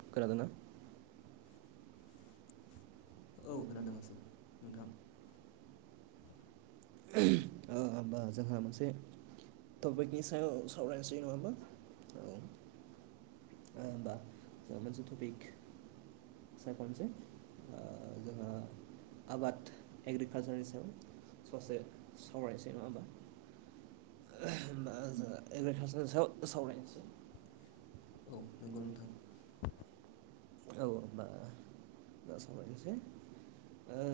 अ' खोनादोना? औ खोनादों आसोल नोंथां। ओ आबबा जोंहा मोनसे थफिखनि सायाव सावरायनोसै नङा होमबा? औ ओमबा जो मोनसे टपिक सायख'नो सै आ जोङो आबाद एग्रिकालसारनि सायाव ससे सावरायनोसै नङा होमबा। ओमबा जोंहा एग्रिकालसारनि सायाव सावरायनोसै। औ नंगौ नोंथां। औ ओमबा दा सावरायनोसै। ओ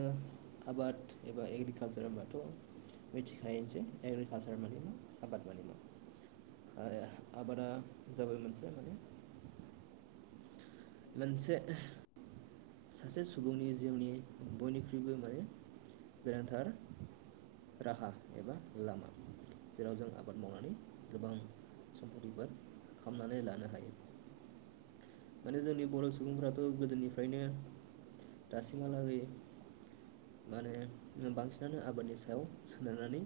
आबाद एबा एग्रिकालसार होमबाथ' मिथिखायो जे एग्रिकालसार माने मा आबाद माने मा। आरो आबादा जाबाय मोनसे माने मोनसे सासे सुबुंनि जिउनि बयनिख्रुयबो माने गोनांथार राहा एबा लामा। जेराव जों आबाद मावनानै गोबां सम्पथिफोर खामनानै लानो हायो। माने जोंनि बर' सुबुंफ्राथ' गोदोनिफ्रायनो दासिम हालागै माने ओ बांसिनानो आबादनि सायाव सोनारनानै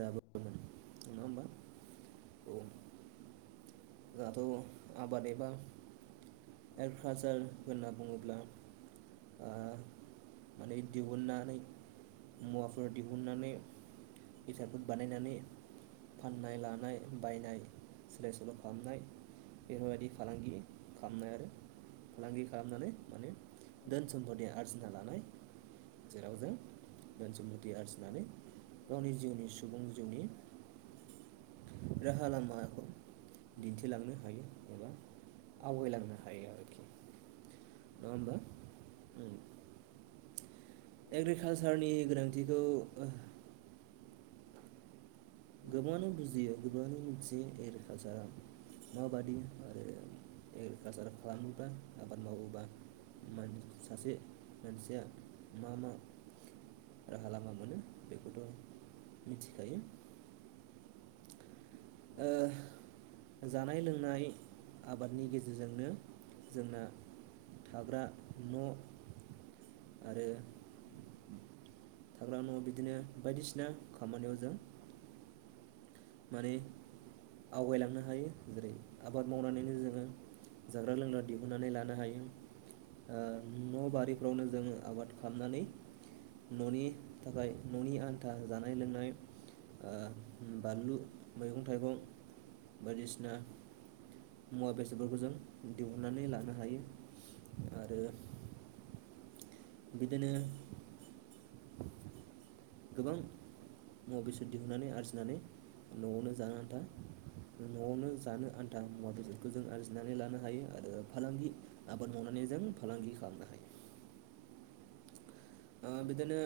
जाबो नङा ओमबा? औ जाहाथ' आबाद एबा एग्रिकालसार होनना बुङोब्ला आ माने दिहुननानै मुवाफोर दिहुननानै इटाफोर बानायनानै फाननाय लानाय बायनाय सोलाय सोल' खामनाय बेफोरबायदि फालांगि खामनाय आरो फालांगि खालामनानै माने धोन सम्पथि आरजिना लानाय जेराव जों धोन सम्पथि आरजिनानै गावनि जिउनि सु सुबुं जिउनि राहा लामाखौ दिन्थिलांनो हायो एबा आवगायलांनो हायो आरोखि। नङाहोमबा औ एग्रिकालसारनि गोनांथिखौ गोबाङानो बुजियो गोबाङानो मोनथियो एग्रिखालसारा माबादि आरो एग्रिकालसार खालामोबा आबाद मावोबा माने सासे मानसिया मा मा राहा लामा मोनो बेखौथ मिथिखायो ओ जानाय लोंनाय आबादनि गेजेरजोंनो जोंना थाग्रा न' आरो थाग्रा न'आव बिदिनो बायदिसिना खामानियाव जों माने आवगायलांनो हायो बोरै आबाद मावनानैनो जोङो जाग्रा लोंग्रा दिहुननानै लानो हायो ओ न बारिफ्रावनो जोङो आबाद खालामनानै न'नि थाखाय न'नि आन्था जानाय लोंनाय ओ बानलु मैगं थाइगं बायदिसिना मुवा बेसादफोरखौ जों दिहुननानै लानो हायो आरो बिदिनो गोबां मुवा बेसाद दिहुननानै आरजिनानै न'आवनो जानो आन्था न'आवनो जानो आन्था मुवा बेसादखौ जों आरजिनानै लानो हायो आरो फालांगि आबाद मावनानै जों फालांगि खालामनो हायो ओ बिदिनो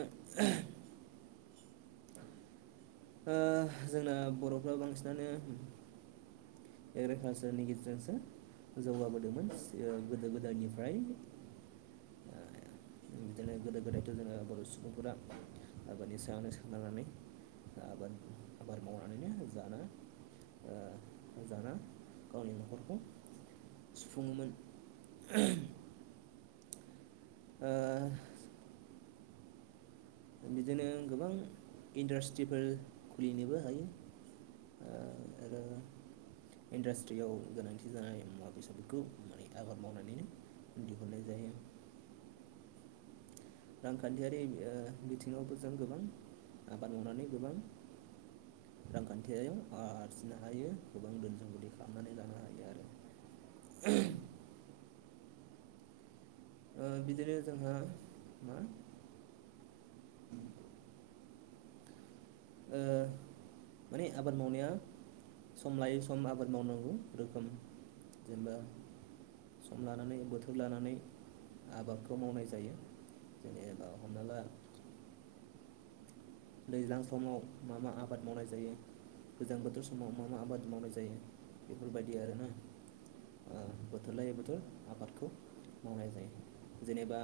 ओ जोंना बर'फ्रा बांसिनानो एग्रिकालसारनि गेजेरजोंसो जौगाबोदोंमोन ओ गोदो गोदायनिफ्राय बिदिनो गोदो गोदायथ' जोङो बर' सुबुंफोरा आबादनि सायावनो सोनारनानै आबाद आबाद मावनानैनो जानो ओ जाना गावनि न'खरखौ सुफुङोमोन ओ बिदिनो गोबां इन्डास्ट्रिफोर खुलिनोबो हायो ओ आरो इन्डास्ट्रियाव गोनांथि जानाय मुवा बेसादफोरखौ माने आबाद मावनानैनो दिहुननाय जायो रांखान्थियारि ओ बिथिङावबो जों गोबां आबाद मावनानै गोबां रांखान्थियारियाव आं आरजिनो हायो गोबां धोन सम्पथि खालामनानै लानो हायो आरो ओ बिदिनो जोंङो मा ओ माने आबाद मावनाया सम लायै सम आबाद मावनांगौ रोखोम जेनेबा सम लानानै बोथोर लानानै आबादखौ मावनाय जायो जेनेबा हमना ला दैज्लां समाव मा मा आबाद मावनाय जायो गोजां बोथोर समाव मा मा आबाद मावनाय जायो बेफोरबायदि आरोना बोथोर लायै बोथोर आबादखौ मावनाय जायो जेनेबा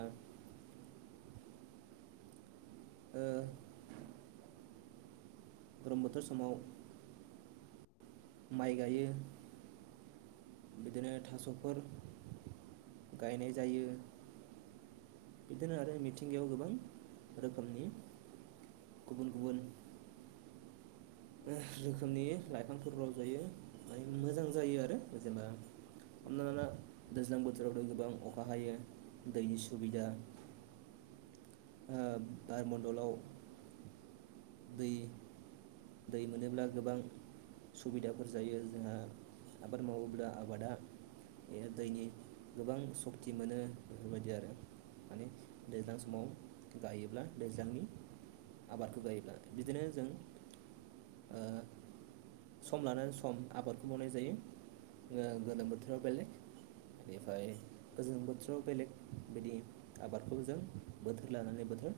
ओ गरम बोथोर समाव माइ गायो बिदिनो थास'फोर गायनाय जायो बिदिनो आरो मिथिंगायाव गोबां रोखोमनि गुबुन गुबुन ओ रोखोमनि लाइफांफोर रजयो मोजां जायो आरो जेनबा हमनाला दैज्लां बोथोरावथ' गोबां अखा हायो दैनि सुबिदा बारमण्डलाव दै दै मोनोब्ला गोबां सुबिदाफोर जायो जोंहा आबाद मावोब्ला आबादा बेहा दैनि गोबां सक्ति मोनो बेफोरबायदि आरो माने दैज्लां समाव गायोब्ला दैज्लांनि आबादखौ गायोब्ला बिदिनो जों ओ सम लानानै सम आबादखौ मावनाय जायो ओ गोलोम बोथोराव बेलेग बेनिफ्राय गोजां बोथोराव बेलेग बिदि आबादखौ जों बोथोर लानानै बोथोर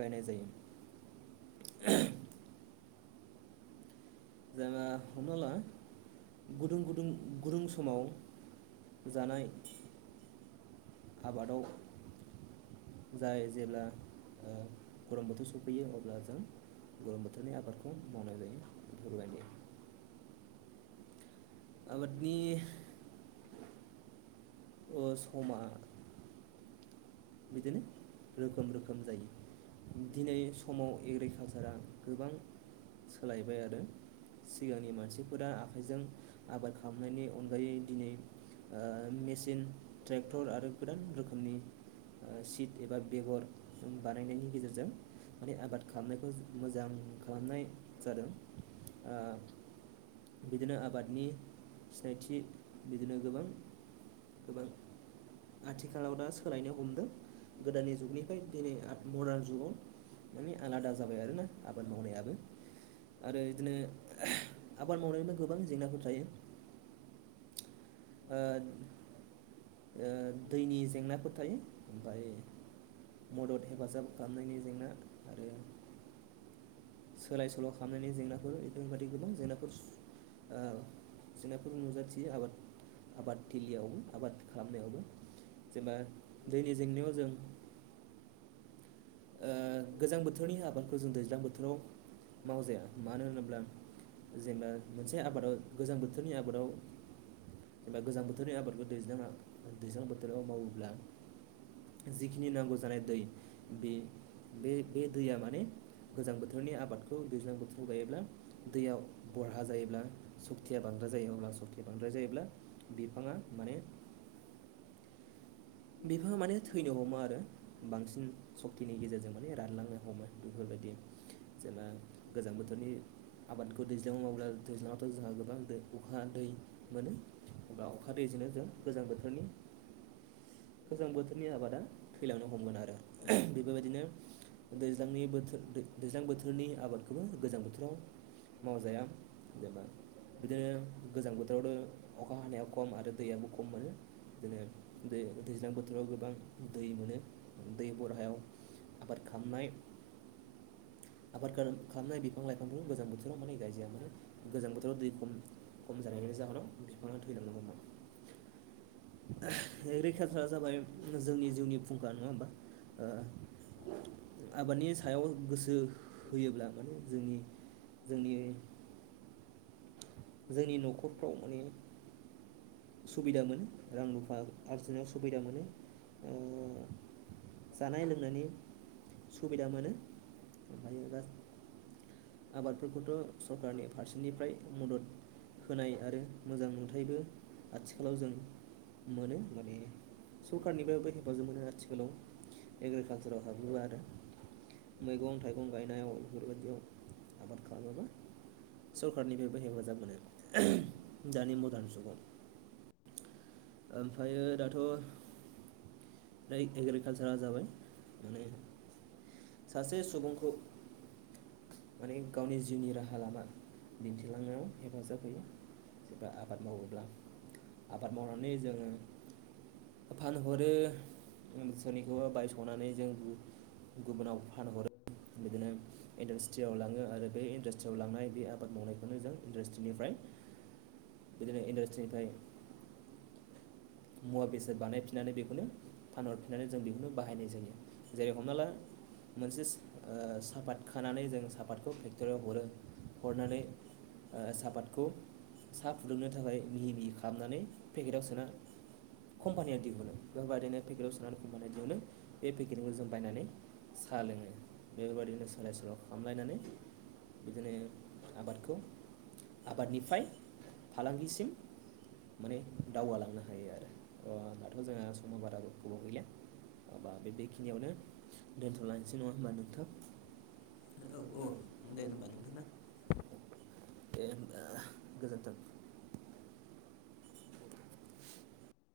गायनाय जायो [unintelligible] जेनबा हमना ला गुदुं गुदुं गुदुं समाव जानाय आबादाव जाय जेब्ला ओ गरम बोथोर सफैयो अब्ला जों गरोम बोथोरनि आबादखौ मावनाय जायो [unintelligible] आबादनि अ समा बिदिनो रोखोम रोखोम जायो दिनै समाव एग्रिकालसारा गोबां सोलायबाय आरो सिगांनि मानसिफोरा आखाइजों आबाद खालामनायनि अनगायै दिनै ओ मेसिन ट्रेक्टर आरो गोदान रोखोमनि सिट एबा बेगर बानायनायनि गेजेरजों माने आबाद खालामनायखौ जों मोजां खालामनाय जादों ओ बिदिनो आबादनि सिनायथि बिदिनो गोबां गोबां आथिखालाव दा सोलायनो हमदों गोदानि जुगनिफ्राय दिनै मदार्न जुगाव माने आलादा जाबाय आरोना आबाद मावनायाबो आरो बिदिनो आबाद मावनायबो गोबां जेंनाफोर थायो ओ ओ दैनि जेंनाफोर थायो ओमफाय मदद हेफाजाब खालामनायनि जेंना आरो सोलाय सोल' खालामनायनि जेंनाफोर एफोर बायदि गोबां जेंनाफोर ओ जेंनाफोरबो नुजाथियो आबाद आबाद थिलियावबो आबाद खालामनायावबो जेनेबा दैनि जेंनायाव जों ओ गोजां बोथोरनि आबादखौ जों दैज्लां बोथोराव मावजाया मानो होनोब्ला जेनबा मोनसे आबादाव गोजां बोथोरनि आबादाव जेनेबा गोजां बोथोरनि आबादखौ दैजां दैज्लां बोथोराव मावोब्ला जिखिनि नांगौ जानाय दै बे बे दैया माने गोजां बोथोरनि आबादखौ दैज्लां बोथोराव गायोब्ला दैयाव बरहा जायोब्ला सक्तिया बांद्राय जायो अब्ला सक्तिया बांद्राय जायोब्ला बिफाङा माने बिफाङा माने थैनो हमो आरो बांसिन सक्तिनि गेजेरजों माने रानलांनो हमो बेफोरबायदि जेनबा गोजां बोथोरनि आबादखौ दैज्लांयाव मावोब्ला दैज्लाङावथ' जोंहा गोबां दै अखा दै मोनो बबा अखा दैजोंनो जों गोजां बोथोरनि गोजां बोथोरनि आबादा थैलांनो हमगोन आरो बेफोरबायदिनो दैज्लांनि बोथोर दैज्लां बोथोरनि आबादखौबो गोजां बोथोराव मावजाया जेबा बिदिनो गोजां बोथोरावथ अखा हानाया खम आरो दैयो खममोन बिदिनो बे दैज्लां बोथोराव गोबां दै मोनो दै बरहायाव आबाद खालामनाय आबाद खालामनाय बिफां लाइफांफोरखौ गोजां माने गायजाया मानो गोजां बोथोराव दै खम खम जानायनि जाहोनाव बिफाङा थैलांनो हमो। रैखाफ्रा जाबाय जोंनि जिउनि फुंखा नङा होम्बा ओ आबादनि सायाव गोसो होयोब्ला माने जोंनि जोंनि जोंनि न'खरफ्राव माने सुबिदा मोनो रां रुफा आरजिनायाव सुबिदा मोनो ओ जानाय लोंनायनि सुबिदा मोनो ओमायो दा आबादफोरखौथ' सरकारनि फारसेनिफ्राय मदद होनाय आरो मोजां नुथायबो आथिखालाव जों मोनो सरखारनिफ्रायबो हेफाजाब मोनो आथिखालाव एग्रिकालसाराव हाबोब्ला आरो मैगं थाइगं गायनायाव बेफोरबायदियाव आबाद खालामोबा सरखारारनिफ्रायबो हेफाजाब मोनो दानि मदार्न जुगाव ओमफ्रायो दाथ' दयो एग्रिकालसारा जाबाय माने सासे सुबुंखौ माने गावनि जिउनि राहा लामा दिन्थिलांनायाव हेफाजाब होयो। जेब्ला आबाद मावोब्ला आबाद मावनानै जोङो फानहरो सोरनिखौबा बायस'नानै जों। गुबुनाव फानहरो बिदिनो। इन्डासट्रियाव लाङो आरो बे इन्डास्ट्रियाव लांनाय बे आबाद मावनायखौनो जों इन्डास्ट्रिनिफ्राय। बिदिनो इन्डास्ट्रिनिफ्राय। मुवा बेसाद बानायफिननानै बेखौनो फानहरफिननानै जों बेखौनो बाहायनाय जायो जेरै हमना ला। मोनसे ओ सापात खानानै जों सापातखौ फेक्ट'रियाव हरो हरनानै। साहापादखौ साहा फुदुंनो थाखाय मिहि मिहि खालामनानै पेकेटाव सोना। कम्पानिया दिहुनो बेबदिनो पेकेटआव सोनानै कम्पानिया दिहुनो बे पेकेटखौ जों बायनानै। साहा लोङो बेफोरबायदिनो सोलाय सोल' खालामलायनानै। बिदिनो आबादखौ। आबादनिफ्राय फालांगिसिम माने दावगालांनो हागोन। अ दाथ' जोंहा समा बारा गो गोबाव गैलिआ। माबा बे बेखिनियावनो दोनथ'लांसै नङा होनबा नोंथां। औ औ दे होम्बा नोंथां ना। दे होन्बा गोजोन्थों।